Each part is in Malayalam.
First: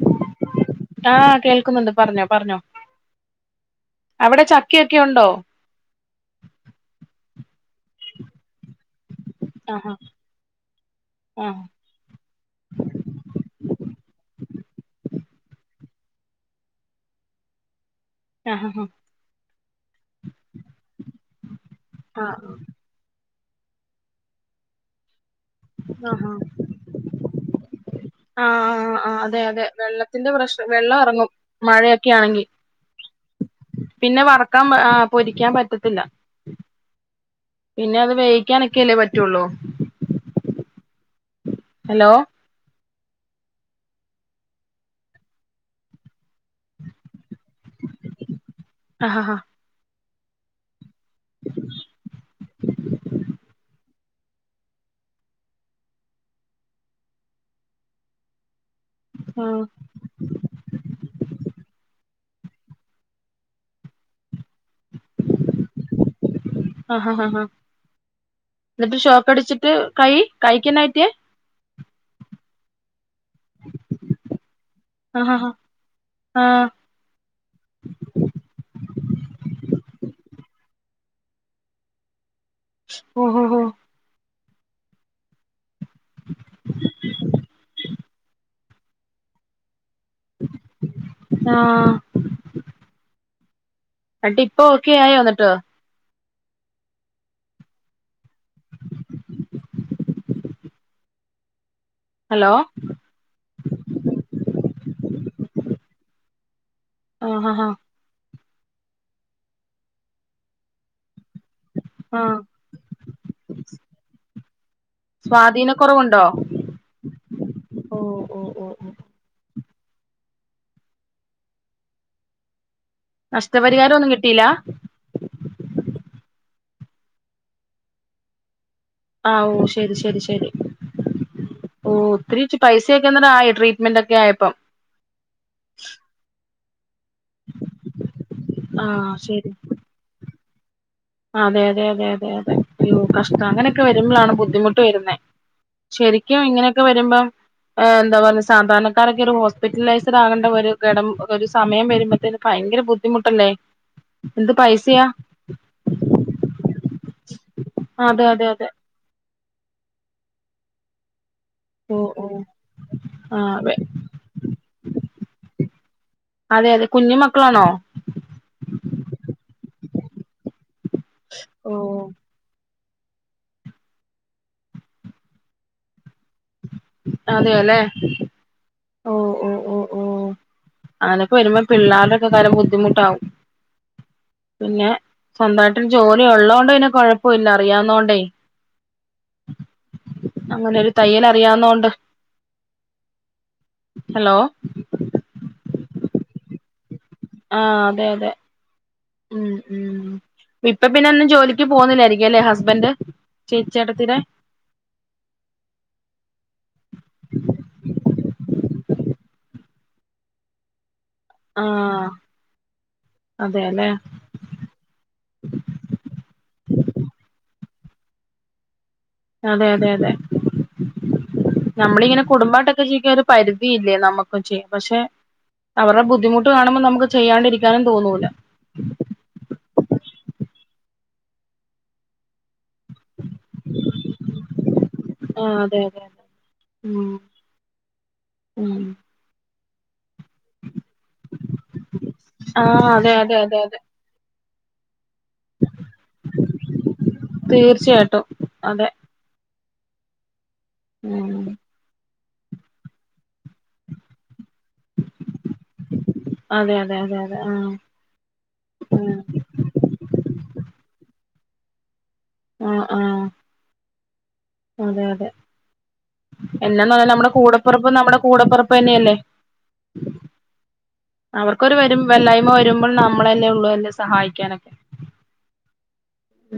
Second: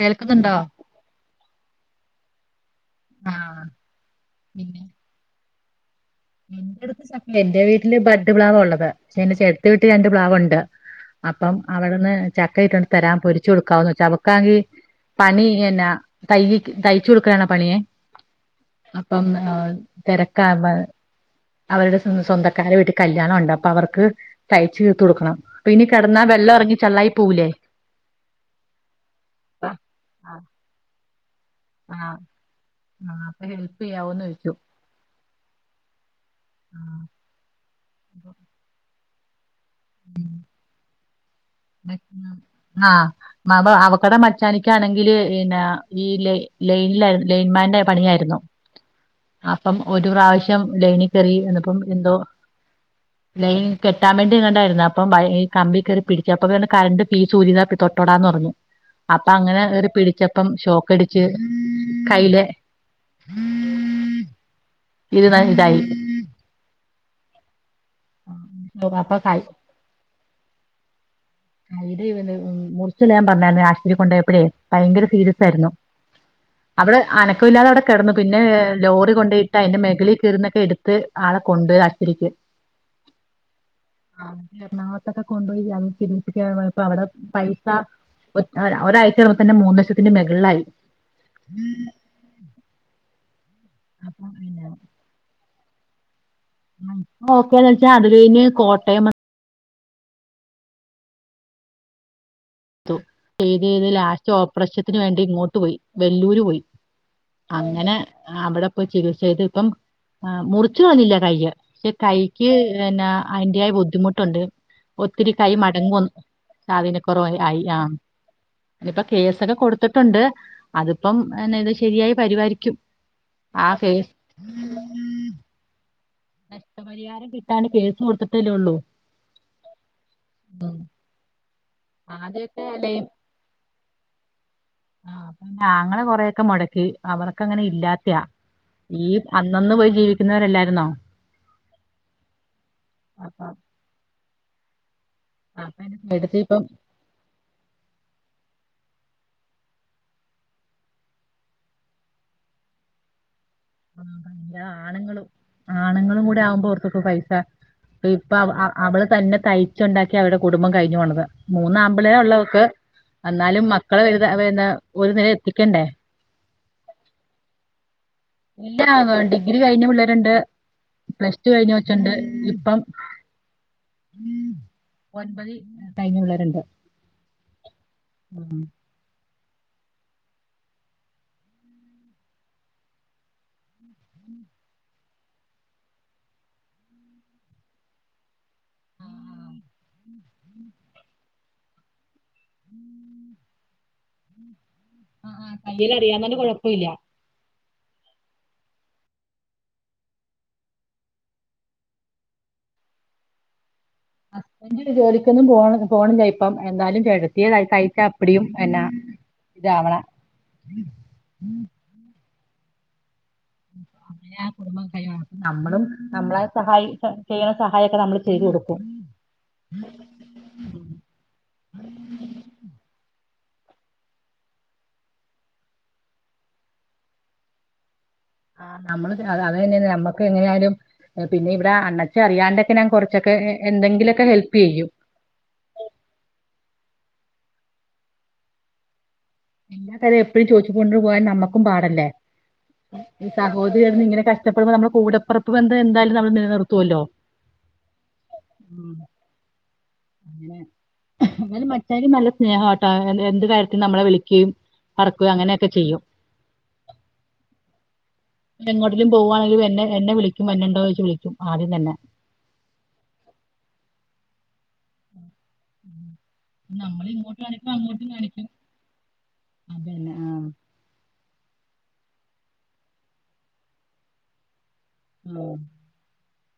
കേൾക്കുന്നുണ്ടോ ആ... കേൾക്കുന്നുണ്ട്. പറഞ്ഞോ, പറഞ്ഞോ ആഹ് അവിടെ ചക്കയൊക്കെയുണ്ടോ? എന്റെയടുത്തുചക്കയില്ല. എന്റെവീട്ടില് ബഡ്ഡ്പ്ലാവായുള്ളത്. പക്ഷേയെന്റെ ചേടത്തി യുടെ വീട്ടിൽ ആഹാ രണ്ട് പ്ലാവുണ്ട്. ആഹ് അപ്പമവിടുന്നുചക്കയി ട്ടോണ്ടു തരാം പൊരിച്ചു കൊടുക്കാവോന്ന്‌ വെച്ചവി ഇവിടാണെങ്കിൽ, പണി ചെയ്യണ്ട തയ്, തയ്ച്ചുകൊടുക്കാനുള്ളപണിയെ ആഹ് ആഹ് അപ്പം ആ.. തിരക്കാപ്പം അവരുടെ ആഹ് സ്വന്തക്കാരുടെവീട്ടിൽ കല്യാണമുണ്ടപ്പൊ അവർക്കുതയ്ച്ചു തീർത്തുകൊടുക്കണം. അപ്പമിനികിടന്നാ, വെളളമിറങ്ങി ചള്ളയായിപ്പോ കൂലേ [unintelligible] ആ.. ആ.. ആ.. അതെ യതെ വെള്ളത്തിന്റെ പ്രശ്നം. വെള്ളമിറങ്ങും ആഹ് മഴയൊക്കെയാണെങ്കിൽ ആഹ് അപ്പൊ ഹെൽപ് പിന്നെ ചെയ്യാവോന്ന് ചോദിച്ചു വറക്കാൻ, ആ... പൊരിക്കാൻ പറ്റത്തില്ല ആ പിന്നെയത് വേവിക്കാനൊക്കെയല്ലേ പറ്റുള്ളൂ ഉം.. ഹലോ അ ആ.. അവക്കടെ മച്ചാനിക്കാണെങ്കില് പിന്നെ ഈയിടെ ലൈനിലായിരുന്നു. ലൈൻമാന്റെ ആഹ് ആഹ് പണിയായിരുന്നപ്പം ഒരു പ്രാവശ്യം. ലൈനിൽ കയറിയെന്നപ്പമെന്തോ ലൈൻകെട്ടാൻ വേണ്ടി ഇടണ്ടായിരുന്നു, അപ്പം ഈ.. കമ്പിയിൽ കയറി പിടിച്ചു. എപ്പകണ്ട് കറന്റ് ഫീസൂരിയതാ തൊട്ടോടാന്നുപറഞ്ഞു അപ്പൊയങ്ങനെ കേറിപിടിച്ചപ്പം ഷോക്കടിച്ച് കയ്യില് ഇരുന്നയിതായി എന്നിട്ട്ഷോക്കടിച്ചിട്ട്, കൈ, കൈക്കെന്നാ പറ്റിയേ മുറിച്ചിടാൻ പറഞ്ഞായിരുന്നു, ആശുപത്രിയിൽ കൊണ്ടപോയപ്പോഴേ ഭയങ്കര ആഹ് ആഹ് സീരിയസായിരുന്നു. ആഹ് അവിടെയനക്കമില്ലാതെ അവിടെ കിടന്നു. പിന്നെ ലോറികൊണ്ടയിട്ടതിന്റെ മെകളി ചെന്നിട്ടെടുത്ത് ആളെ കൊണ്ടുപോയി ആശുപത്രിയില് ഓ.. ഹോ.. ഹോ ആ.. എറണാകുളത്തൊക്കെ കൊണ്ടപോയി, ഐ. സി. യുവിൽ എവി... അവിടെ, പൈസ ഒരാഴ്ചയായപ്പോ തന്നെ മൂന്നുലക്ഷത്തി.. പിന്നെ ബഹളായി ആഹ് എന്നിട്ടിപ്പോ ഓക്കെയായോ എന്നിട്ട്. ഓക്കേന്നുവെച്ചാലതുകഴിഞ്ഞ്, കോട്ടയംമെ ഹലോ തൊട്ടിലിലാ, ലാസ്റ്റ്ഓപ്പറേഷത്തിനു വേണ്ടിയിങ്ങോട്ടുപോയി. വെല്ലൂര് പോയി. ആഹ് ആഹ് അങ്ങനെ അവിടെ പോയി ചികിത്സ ചെയ്ത് ഇപ്പം മുറിച്ചു തന്നില്ലേ കൈ പക്ഷെ ആഹ് കൈക് എന്ന അതിന്റെതായ ബുദ്ധിമുട്ടൊണ്ട് ഒത്തിരി കൈ മടങ്ങും സ്വാധീനക്കുറവുണ്ടോ സ്വാധീനക്കുറവ് ആയി ആഹ് ഓഹ് ഓഹ് ഓഹ് ഇനിപ്പ കേസൊക്കെ കൊടുത്ത് ത്തിട്ടുണ്ട് അതിപ്പം ഇതിനി ശരിയായി വരുവാരിക്കും നഷ്ടപരിഹാരം ഒന്നും കിട്ടില്ല നഷ്ടപരിഹാരം കിട്ടൻ കേസ് കൊടുത്തിട്ടല്ലേയുള്ളൂ ആഹ് ഓ ശരി ശരി ശരി ഓ ഒത്തിരി ആദ്യൊക്കെ അല്ലേ പൈസയൊക്കെ ആയോ അന്നേരം ട്രീറ്റ്മെന്റോക്കെ ആയപ്പം ആഹ് പിന്നെ ആങ്ങള കൊറെയൊക്കെ മുടക്കി അവർക് അങ്ങനെ ഇല്ലാത്തയാ ഈ ആഹ് ശരി അന്നെന്നു പോയി ജീവിക്കുന്നവരല്ലായിരുന്നോ അതെ അതെ അതെ അതെ അതെ അയ്യോ കഷ്ടം അപ്പൊ അങ്ങനെയൊക്കെ വരുമ്പോഴാണ് ബുദ്ധിമുട്ട് വരുന്നെ അപ്പൊ എടുത്ത് ശരിക്കും ഇപ്പം ഇങ്ങനെയൊക്കെ വരുമ്പോ എന്താ പറ സാധാരണക്കാരൊക്കെ ഒരു ഹോസ്പിറ്റലൈസ്ഡ് ആകേണ്ട ഒരുഘടം ഒരു സമയം വരുമ്പോഴത്തേന് ഭയങ്കര ബുദ്ധിമുട്ടല്ലേ എന്ത് [inaudible] പൈസയാ ആണുങ്ങളും ആഹ് ആണുങ്ങൾ കൂടെ ആവുബോ ഓർക്കൊക്കെ പൈസ അതെ ഇപ്പോ അതെ അതെ പാ അവൾ തന്നെ തയ്യ്ചച്ചു ഉണ്ടാക്കി അവരുടെ കുടുംബം കഴിഞ്ഞു പോണത് ഓ മുന്നാമ്പിള്ളേരെ ഓ ഉള്ളു അവക്ക് ആഹ് എന്നാലും അതെ മക്കളെ വലുത് വ ന്താ ഒരു നിലെ എത്തിക്കണ്ടേ അത് കുഞ്ഞു മക്കളാണോ ഇല്ല ഡിഗ്രി കഴിഞ്ഞ് പിള്ളേരുണ്ട് പ്ലസ് ടു ഓ കഴിഞ്ഞാ കൊച്ചുണ്ട് ഇപ്പം ഒൻമ്പതി കഴിഞ്ഞാ പിള്ളേർ ഉണ്ട്‌ അതെയല്ലേ ഓ ഓ ഓ ഓ അങ്ങനൊക്കെ വരുമ്പോ പിള്ളേരുടെക്ക കാര്യം ബുദ്ധിമുട്ടാവും പിന്നെ സ്വന്തമായിട്ട് ജോലി ഉള്ളതോണ്ടെ പിന്നെ കൊഴപ്പയില്ല അറിയാവൂന്നോണ്ടെ അങ്ങനെ ഒരു തയ്യൽ അറിയാവുന്നൊണ്ട് ഹലോ ആ ആ തയ്യൽ അറിയാവുന്നോണ്ട് കുഴപ്പമില്ല ആഹ് അതെ അതെ മ് മ് ഇപ്പ പിന്നെ എന്നും ജോലിക്ക് പോകുന്നില്ലായിരിക്കും അല്ലെ ഹസ്ബൻഡ് ചേച്ചിയേട്ടത്തീടെ ഹസ്ബാൻഡ് ജോലികൊന്നും പോ പോണില്ല ഇപ്പോ ന്തായാലും കിടത്തിതാ കയ്യ്ക്കു അപ്പിടിയും എന്നാ ഇതാവണം ആഹ് അതെല്ലെ അങ്ങന കുടുംബം നമ്മളും നമ്മളെ സഹായി ചെയ്യൻ സഹായോക്കെ നമ്മള് ചെയ്തു കൊടുക്കും അതെ അതെ അതെ നമ്മളിങ്ങാനെ കുടുംബ ആയിടട്ടോക്കെ ജീവിക്ക ഒരു പരിധിയില്ലേ നമ്മുക്കും ചെയ്യും പക്ഷെ അവരുടെ ബുദ്ധിമുട്ട് കാണുമ്പോൾ നമുക്ക് ചെയ്യാണ്ടിരിക്കാനും തോന്നൂല്ലാ ആഹ് നമ്മള് ആഹ് തന്നെ നമ്മുക്ക് എങ്ങനെയാലും പിന്നെ ഇവിടെ അണ്ണച്ചറിയാണ്ട് ഞാൻ കുറച്ചൊക്കെ എന്തെങ്കിലോക്കെ ഹെൽപ് ചെയ്യും മ് മ് എല്ലാകാര്യം എപ്പോഴും ചോദിച്ചു കൊണ്ടു പോകൻ നമ്മക്കും പാടല്ലേ ആഹ് അതെ ഈ അതെ അതെ അതെ സഹോദരി കിടന്ന് ഇങ്ങനെ കഷ ഷ്ടാപെടുമ്പോ നമ്മള് കൂടെ പിറപ്പ് ബന്ധം എന്തായാലും നമ്മൾ നിലനിറുത്തുവല്ലോ തീർച്ചയായിട്ടും അതെ അങ്ങനെ ഉം എന്നാലും മച്ചാനും നല്ല സ്നേഹട്ടോ എന്ത് കാര്യത്തിനും നമ്മളെ വിളിക്കുകയും പിറകുവേം അങ്ങനെയൊക്കെ ചെയ്യും അതെ അതെ അതെ അതെ ആഹ് ഉം എങ്ങോട്ടിലും പോകുവാണെങ്കിലും എന്നെ എന്നെ വിളിക്കും വന്നോണ്ടോന്ന് ചോദിച്ചു വിളിക്കും ആദ്യം തന്നെ ആഹ് ആഹ് അതെ അതെ എന്നാന്ന് നമ്മൾ പറഞ്ഞ നമ്മുടെ ഇങ്ങോട്ട് കാണിക്കും കൂടെപ്പിറപ്പ് അങ്ങോട്ടും നമ്മുടെ കാണിക്കും കൂടെപ്പിറപ്പ് തന്നെയല്ലേ അതന്നെ ആ അവർക് വരും വല്ലായ്മ വരുമ്പോൾ നമ്മളല്ലേ ഉള്ളൂ അല്ലെ സഹായിക്കാനൊക്കെ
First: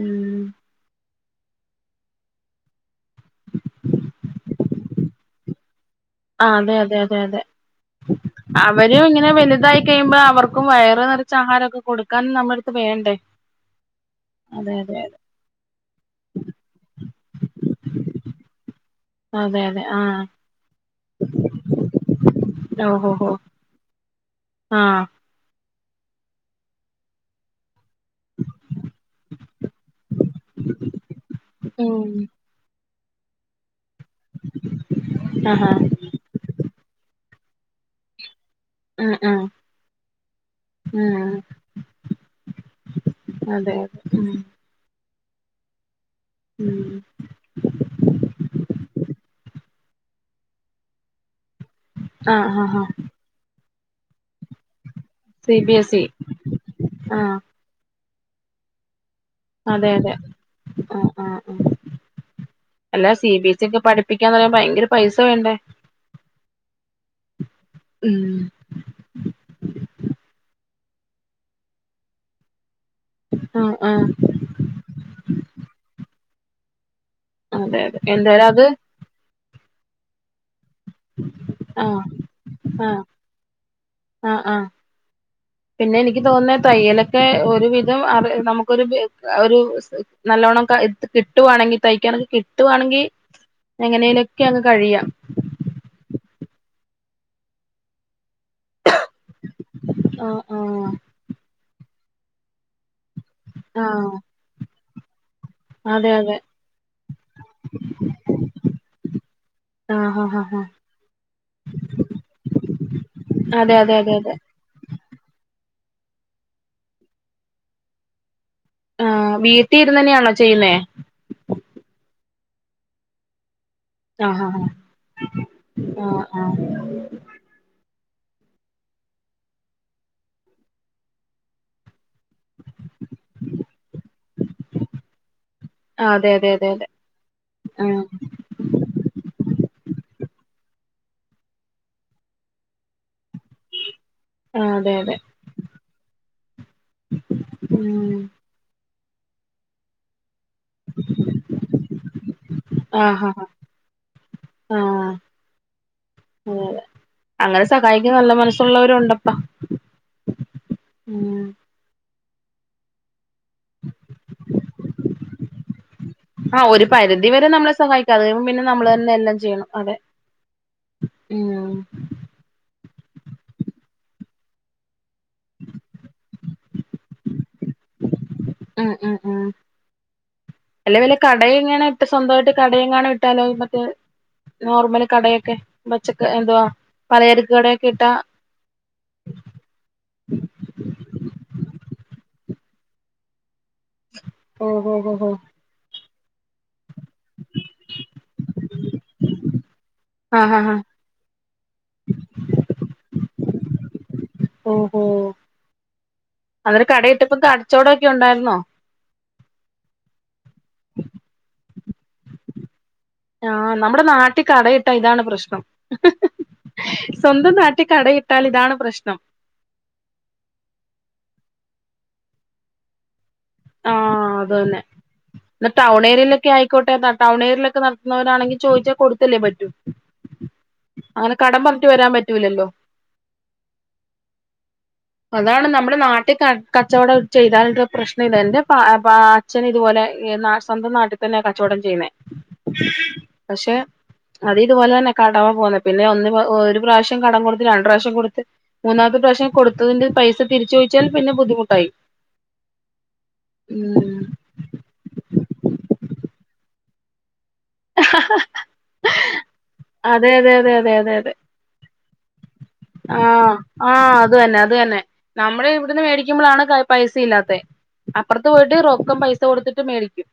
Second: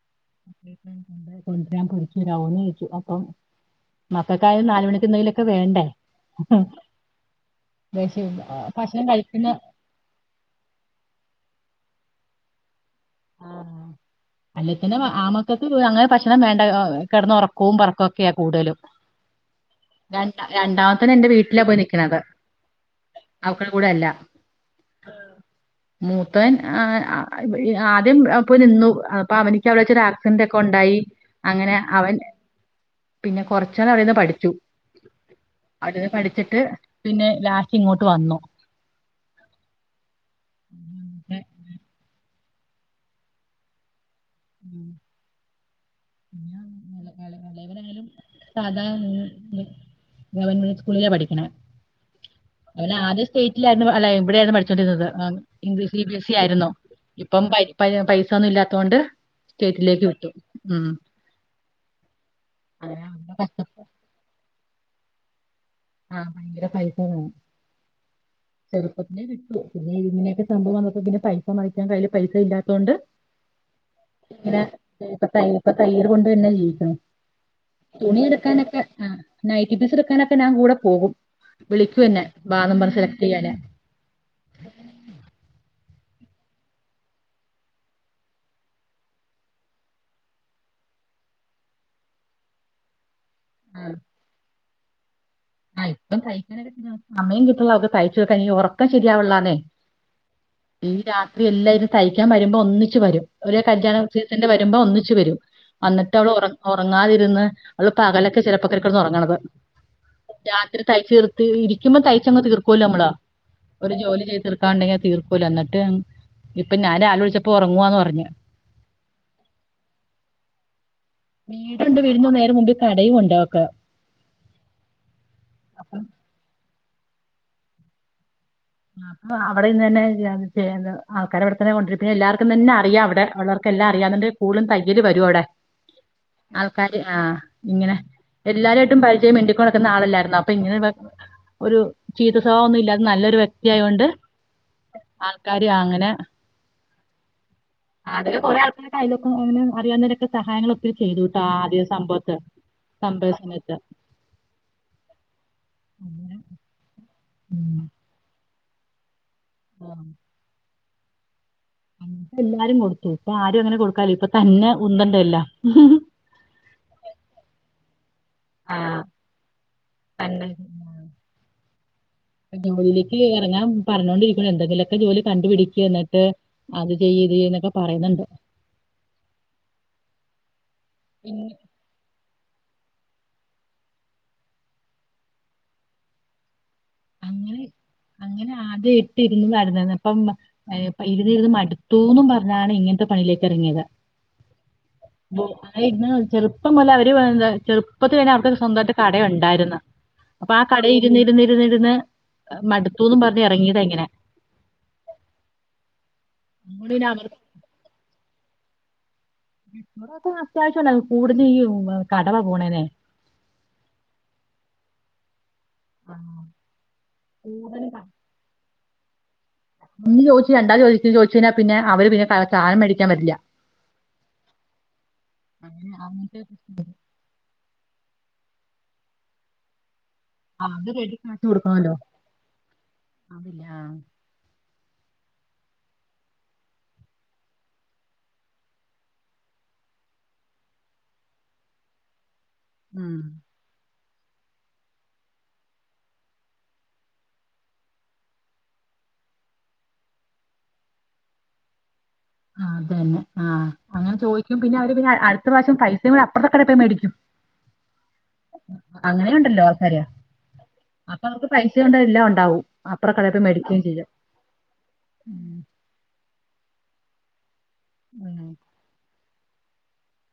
ഉം കൊണ്ടുവരാൻ പോയിച് വരാവോന് ചോദിച്ചു അപ്പം മക്കൾക്ക് ആയാലും നാല് മണിക്ക്ന്തെങ്കിലൊക്കെ വേണ്ടേ ആഹ് അതെ അതെ അതെ അതെ വിശ അവരും ഭക്ഷണം ഇങ്ങനെ കഴിക്കുന്ന വലുതായി കഴിയുമ്പോ അവർക്കും വയറെ നിറച്ച ആഹാരൊക്കെ കൊടു ക്കാൻ നമ്മടുത്ത് വേണ്ട ആഹ് അല്ലേത്തനെ ആമക്കൾക്ക് അങ്ങനെ ഭക്ഷണം വേണ്ട കിടന്ന് ഉറക്കവും പറക്കവുംക്കെയാ കൂടുതലും അതെ അതെ ആഹ് ര രണ്ടാമത്തെന്ന് എന്റെ വീട്ടിലാ പോയി നിക്കണത് ഓ ഓ ഓ അവക്കടെ ആഹ് മൂത്തൻ ആഹ് ആദ്യം അപ്പൊ നിന്നു അപ്പൊ അവനക്ക് അവിടെവച്ച് ആക്സിഡന്റ് ഒക്കെ ഉണ്ടായി അങ്ങനെ അവൻ [inaudible] പിന്നെ കൊറച്ച് നാൾ അവിടെന്ന് പഠിച്ചു ആഹാ അവിടെന്ന് പഠിച്ചിട്ട് പിന്നെ ലാസ്റ്റ് ഇങ്ങോട്ട് വന്നു ഉം ഉം ഉം പിന്നെ അതെ അതെ ഉം ഉം ഇളയവനായാലും സാധ ഗവൺമെന്റ് സ്കൂളിലാ പഠിക്കണ ആ ആ ഹ ഇല്ലായിരുന്നു അല്ല ഇവിടെയായിരുന്നു പഠിചച്ചോണ്ടിരുന്നത് English C B S E ആയിരുന്നു ആഹ് ഇപ്പം പ പ ഠിത്തോന്നും ഇല്ലാത്തൊണ്ട് അതെ അതെ ആഹ് ആഹ് അല്ലാ സി അങ്ങനെ ബി എസ് ക്ക് പഠിപ്പിക്കാന്ന് പറയുമ്പ ഭയങ്കര പൈസ വേണ്ടേ ആ ഭയങ്കര പൈസ വേണം ചെറുപ്പത്തിനെ കിട്ടു പിന്നെ ചെറുപ്പത്തിലേ വിട്ടു പിന്നെ ഇങ്ങനെയൊക്കെ സംഭവം വന്നപ്പോ പിന്നെ പൈസ മറിക്കാൻ കൈയിൽ പൈസ ഇല്ലാ ത്തോണ്ട് ആഹ് ആഹ് ഇങ്ങനെ ഇപ്പ ഇപ്പം തയ്യൽ കൊണ്ട് പിന്നെ ജീവിക്കുന്നു അതെ അതെ തുണി എന്തായാലും അത് എടുക്കാനൊക്കെ ആ നൈറ്റ് പീസ് എടുക്കാനൊക്കെ ഞാൻ കൂടെ പോകും ആഹ് വിളിക്കൂന്നൊ ബാ വന്ന് ആഹ് സെലക്ട് ചെയ്യാനെ ആഹ് ആഹ് പിന്നെ എനിക്ക് തോന്നുന്ന തയ്യലൊക്കെ ഒരുവിധം അറി നമുക്കൊരു ഒരു നല്ലോണക്കേ കിട്ടുവാണെങ്കിൽ തയ്ക്കാനൊക്കെ കിട്ടുവാണെങ്കിൽ എങ്ങനെലുക്കെ അങ്ങ് കഴിയാം ആ ഇപ്പം തയിക്കാൻ സമ്മയം കിട്ടൂല്ല അവക്ക് തയി ഉറക്കം ശരിയാവുല്ലാനെ ആഹ് ആഹ് ഈ രാത്രി എല്ലാരും തയ്ക്കാൻ വരുമ്പോ ഒന്നിച്ച് വരും ഒരേ കല്യാണ ആഹ് സീസന്റെ വരുമ്പോ ഒന്നിച്ച് വരും അതെ വന്നിട്ട് അവള് അതെ ഉറ ഉറങ്ങാതിരുന്ന് അവള് പകലൊക്കെ ചെലപ്പൊക്കൊ ഉറങ്ങണത് ആഹ് ആഹ് ആഹ് ആഹ് രാത്രി തയ്ച്ച് തീർത്ത് ഇരിക്കുമ്പോ തയ്ച്ചങ്ങ് തീർക്കൂല്ലോ നമ്മള് അതെ അതെ ഒരു അതെ ജോലി അതെ ചെയ്ത് തീർക്കാണ്ടെങ്കിൽ തീർക്കൂല എന്നി ട്ട് ഇപ്പൊ ഞാൻ രാവിലെ വിളിച്ചപ്പോ ഉറങ്ങുവാന്ന് പറഞ്ഞ് ആ വീട്ടിൽ ഇരുന്ന് തന്നെയാണോ ചെയ്യുന്നേ വീടുണ്ട് വരുന്ന നേര മുമ്പ്ൽ കടയും ഉണ്ട് അവക്ക് ആ ഹ ആ അപ്പം ആ ആ ആ അപ്പൊ അവിടെ ഇന്ന് തന്നെ ചെയ്യ ആൾക്കാര് അവിടെ തന്നെ കൊണ്ടരും പിന്നെ എല്ലാവർക്കും തന്നെ അറിയാം അവിടെ ഉള്ളവർക്കെല്ലാം അറിയന്നണ്ട് കൂടുതലും തയ്യല് വരും അവിടെ ആഹ് അതെ അതെ അതെ അതെ ആൾക്കാര് ആഹ് ഇങ്ങനെ ആഹ് എല്ലാരായിട്ടും പരിജ മിണ്ടിക്കൊണ ആള് അല്ലാരുന്നോ അപ്പോ ഇങ്ങനെ ഒരു ചീത്ത സ്വഭാവം ഒന്നും ഇല്ലാതെ നല്ലൊരു വ്യക്തിയായൊണ്ട് ആഹ് അതെ അതെ ആൾക്കാര് അങ്ങനെ ഉം അതില് കൊറെ ആൾക്കാർ സഹായള് ഒത്തിരി ചെയ്തുട്ടാ ആദ്യ സംഭവത്ത് ആഹ് സംഭവ ആഹ് സമയത്ത് ആഹ് അങ്ങനെ അങ്ങനെസകായിക്ക നല്ല മനസ്സുള്ളവരുണ്ട് ആഹ് ഉം എല്ലാരും കൊടുത്തു ഇപ്പ ആരു അങ്ങനെ കൊടുക്കാല്യ ഇപ്പൊ തന്നെ ഉന്തണ്ടെഎല്ലാം ആഹ് ഒരു പരിധി വരെ നമ്മളെ സഹായി ചത്കഴിയുമ്പം പിന്നെ ആ നമ്മള്ന്നെ എല്ലാചെയ്യണം അതെ തന്നെ ഉം ഇ എറങ്ങ പറഞ്ഞോണ്ടിരിക്ക്ണ് എന്തെങ്കിലുക്കെ ജോലി കണ്ടുപിടിക്കന്നിട്ട് അത്ചെയ്യ് ഇത്ചെയ്യ്ന്നൊക്കെ പറയന്ന്ണ്ട് അഹ് അഹ് ആഹ് അല്ല വല്യകട പിന്നെ ഇങ്ങനെട്ട് സ്വന്തയിട്ട് കടയെങ്ങണ ഇട്ടാലോ മറ്റേ നോർമല് കടയൊക്കെ പച്ചക്ക് എന്ത്വാ അങ്ങനെ അങ്ങനെ ആദ്യം ഇട്ട് ഇരുന്ന്നടന്നിര്ന്ന് ഇപ്പം ഇര്ന്ന് രുന്ന് മട് തൂന്നും പറഞ്ഞാണ് ഇങ്ങനത്തെ പണിലേക്ക്എറങ്ങിയത് ഓഹോ ഹോ ഹോ അങ്ങനെ ഇര് ന്ന് ചെറുപ്പം മുലെ അവര് എന്താ ചെറുപ്പത്തിലെന്നെ അവര്ക്ക് സ്വന്തയിട്ട് കടയുണ്ടായിര്ന്ന് അപ്പൊ ഹാ ആഹ് ഹാ കട ഇരുന്ന് ഇരുന്ന് ഇരുന്നിരുന്ന് മടുത്തുന്നും പറഞ്ഞ് ഇറങ്ങിയതങ്ങനെ ഓഹോ അന്നേരം അതുകൊണ്ട് പിന്നെ കടയിട്ടപ്പം അവർക്ക് കടച്ചോടൊക്കെ ഉണ്ടായിരുന്നോ വ്ടോക്കും അത്യാവശ്യാനൽ കൂട്ചെയ്യും ഈ കടവാ പോണേല്ലെ ആഹ് നമ്മുടെ നാട്ടികടയിട്ടാ ഇതാണ് പ്രശ്നം. സ്വന്തം നാട്ടീ കൂടുതലും കട- കടയിട്ടാൽ ഇതാണ് പ്രശ്നം. ഒന്ന് ചോദിച്ച് രണ്ടാത് ചോദിച്ച ചോദിച്ചേയ്നാ പിന്നെ അവര് പിന്നെ സധനം മേടിക്കാൻ വരില്ല. ആഹ് അതു തന്നെ ന്ന അങ്ങനെ ടൗൺ ഏരിയ അങ്ങനത്തെ ലൊക്കെ ആയിക്കോട്ടെ ടൗണേരിയലൊക്കെ നട ന്നോരാണെങ്കി ചോയ്ച്ചാ കൊടുത്തല്ലേ പറ്റു ആ, അത് റെഡി അങ്ങനെ കാശ് കടം പറഞ്ഞിട്ടു കൊടുക്കണമല്ലോ. വെരാൻ പറ്റൂലല്ലോ അതില്ല ആ, അതാണ് നമ്മുടെ നാട്ടിൽ ക കച്ചോടം ചെയ്താലുള്ള പ്രശ് ന്നിന്റെ എന്റെ പ അ പ അച്ഛനിതുപോലെ എന്നാ സ്വന്തം നാട്ടിൽ തന്നെ കച്ചോടം ചെയ്യുന്നേ ഉം. പക്ഷേ അത് ഇതുപോലെതന്നെ കടവൊക്കെ വന്ന് പിന്നെ ഒന്ന് ഒരു പ്രാവ്യം കടം കൊടുത്ത് രണ്ട പ്രാവ്യം കൊടുത്ത് മൂന്നാമത്തെ പ്ര പക്ഷേ കൊടുത്തതിന്റെ പൈസ തിരിച്ചൊയ്ച്ചാൽ പിന്നെ ബുദ്ധിമുട്ടായി. ആഹ് അതെന്നെ ആഹ് അങ്ങനെ ഉം ചോയ്ക്കും പിന്നെ അവര് പിന്നെ അടുത്ത പ്രാവശ്യം പൈസയും കൊണ്ടപ്പറത്തെ കടേ പോയ് മേടിക്കും. അങ്ങനേയുണ്ടല്ലോ ആൾക്കാര് അതെ അതെ അതെ അപ്പൊ അവർക്ക് പൈസ ഉണ്ട എല്ലാം ഉണ്ടാവും അപ്പറ ആഹ കടയിൽ പോയി മേടിക്കുകയും ചെയ്യാം ആഹ് അത് തന്നെ അത് തന്നെ ഉം നമ്മള് ഇവിടുന്ന് മേടിക്കുമ്പോഴാണ് പൈസയില്ലാത്ത അപ്പുറത്ത് ഉം. പോയിട്ട് റൊക്കം പൈസ കൊടുത്തിട്ട് മേടിക്കും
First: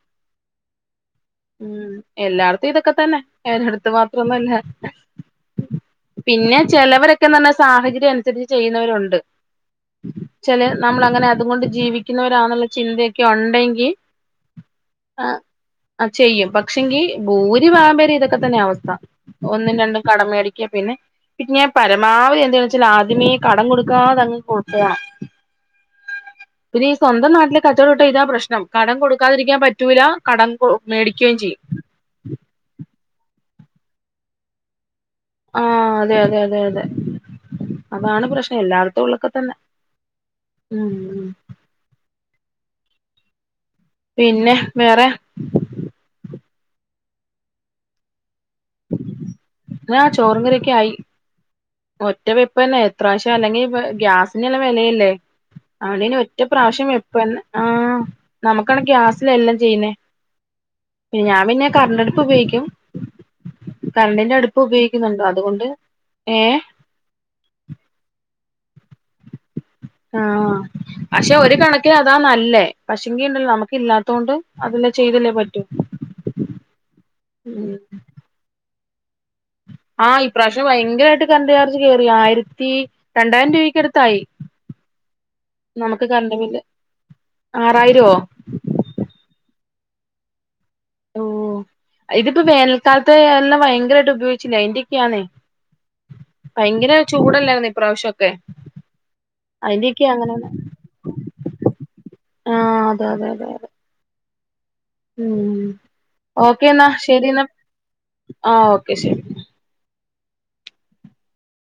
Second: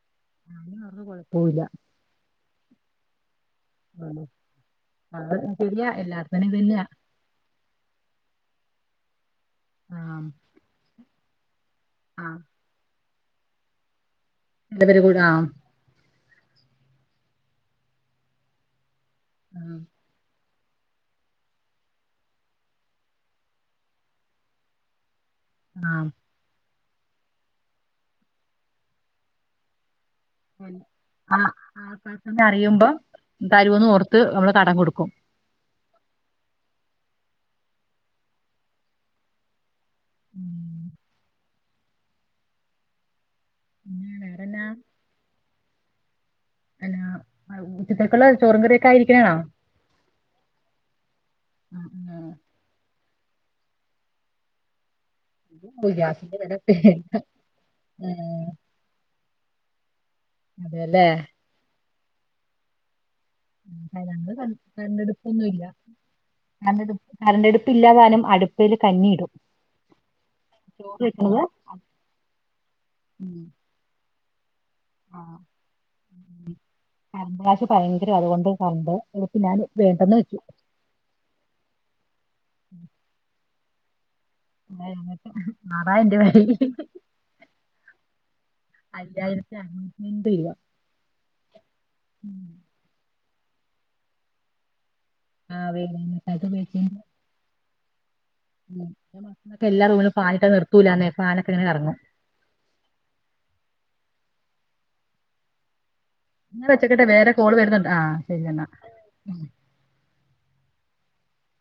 അതിന് അവർക്ക് കുഴപ്പമില്ല ഉം എല്ലാട്ത്തും ഇതൊക്കെ തന്നെ അവടെ അടുത്ത് ഉം. മാത്രൊന്നുമല്ല അത് ശരിയാ എല്ലാത്തിനും പിന്നെ ഇതന്നെയാ ചിലവരെ സാഹചര്യം അനുസരിച്ച് ചെയ്യുന്നവരുണ്ട് ആഹ് ചെല നമ്മൾ അങ്ങനെ അതൊണ്ട് ആഹ് ജീവിക്കുന്നവരാെന്നുള്ള ചിന്തയൊക്കെ ഉണ്ടെങ്കിൽ എ പരി കൂട ആ ചെയ്യും പക്ഷെങ്കി ഭൂരി ഭാഗം പേരും ഇതൊക്കെ തന്നെ അവസ്ഥ ഒന്നും രണ്ടും കടമ മേടി പിന്നെ പി പരമാവധി എന്താണ വെച്ചാൽ ആദ്യമേ കടം കൊടുക്കാതങ്ങ് പോണം ആ പിന്നെ ഈ സ്വന്തം നാട്ടില് കച്ചവട ഇട്ട ഇതാ പ്രശ്ന കടം കൊടുക്കാതിരിക്കാൻ പറ്റൂല കടം മേടിക്കുകയും ആ ചെയ്യും അറിയുമ്പോ തരുവന്ന് ഓർത്ത് നമ്മള് കടം കൊടുക്കും ആ അതെ അതെ അതെ അതെ അതാണ് പ്രശ്നം എല്ലാടത്തും ഉള്ളൊക്കെ തന്നെ ഉം ഉം പിന്നെ വേറെ പി ഉച്ചത്തെക്കെുള്ള ചോറും കറിയൊക്കെ ആയിരിക്കണേണ ആ ചോറും കറിയൊക്കെ ആയി ഒറ്റ വെപ്പ തന്നെ എത്രാവശ്യം അല്ലെങ്കി ഗ്യാസിന്റെല്ല വിലയില്ലേ ഓ അവിടെനെ ഗ്യാസിന്റെ ഒറ്റ വില പ്രാവശ്യം പേ- വെപ്പ് ആ നമുക്ക ഗ്യാസ് എല്ലാം ചെയ്യുന്നേ അതെല്ലേ ഞാൻ പിന്നെ കറണ്ടടുപ്പ് ഉപയോഗിക്കും മ് കരണ്ട് കറണ്ടിന്റെ കണ് അടുപ്പ് ഉപയോഗിക്കുന്നുണ്ട് അതുകൊണ്ട് കര്ണ്ടടുപ്പൊന്നുല്ലാ ഏ കര്ണ്ടടു കരണ്ടടുപ്പില്ല്യാ കാര്നം [unintelligible] ആ ആ ചോറ് പക്ഷെ വെക്കണത് ഒരു കണക്ക്‌ അതാ നല്ലേ ഉം പക്ഷെങ്കിണ്ടല്ലോലമ്ക്കില്ലാത്തൊണ്ട് അതല്ലെ ആ ചെയ്തല്ലേ പറ്റൂ കറണ്ട് മ് കാശ് മ് മം ഭയങ്കര അതുകൊണ്ട് കറണ്ട് എടുത്ത് ഞാൻ ആ വേണ്ടെന്ന് വെച്ചു ഇപ്രാവശ്യം വയങ്കരമായിട്ട് കര്ണ്ട് ചാർജ് കേറിയ ആയിരത്തി രണ്ടായിരം രൂപക്കടുത്തായി [unintelligible] ആറായിരം രൂപ ആയി ബില്ല് [unintelligible] ആറായിരോ അയ്യായ്രത്തി അർനൂറ്റയ്മ്പ് ഇരുവ് ഓ ഇതിപ്പോ വേനൽക്കാലത്തെ എല്ലം വയങ്കരായിട്ടുപയോഗിച്ചില്ലെ അയ്ന്റെ [unintelligible] യാണ് ആ വേനൽക്കാലത്ത് ഭയങ്കര ഉപയോഗിച്ചതിന്റെ ചൂടല്ലേയ്ര്ന്ന ഇപ്രാവശ്യം [inaudible] എല്ലാ റൂമിലും ഫാനിട്ട അങ്ങനെയാണ് നിർത്തൂല ന്ന് ഫാനൊക്കെങ്ങനെ കറങ്ങും ആ അതെ അതെ അതെ അതെ മ് എന്നാ ഓക്കേന്നാ വെച്ചേക്കട്ടെ വേറെ ശരിന്നാ കോള് വരുന്നുണ്ട് ആ ശരി ആ എന്നാ ഓക്കെ ശരി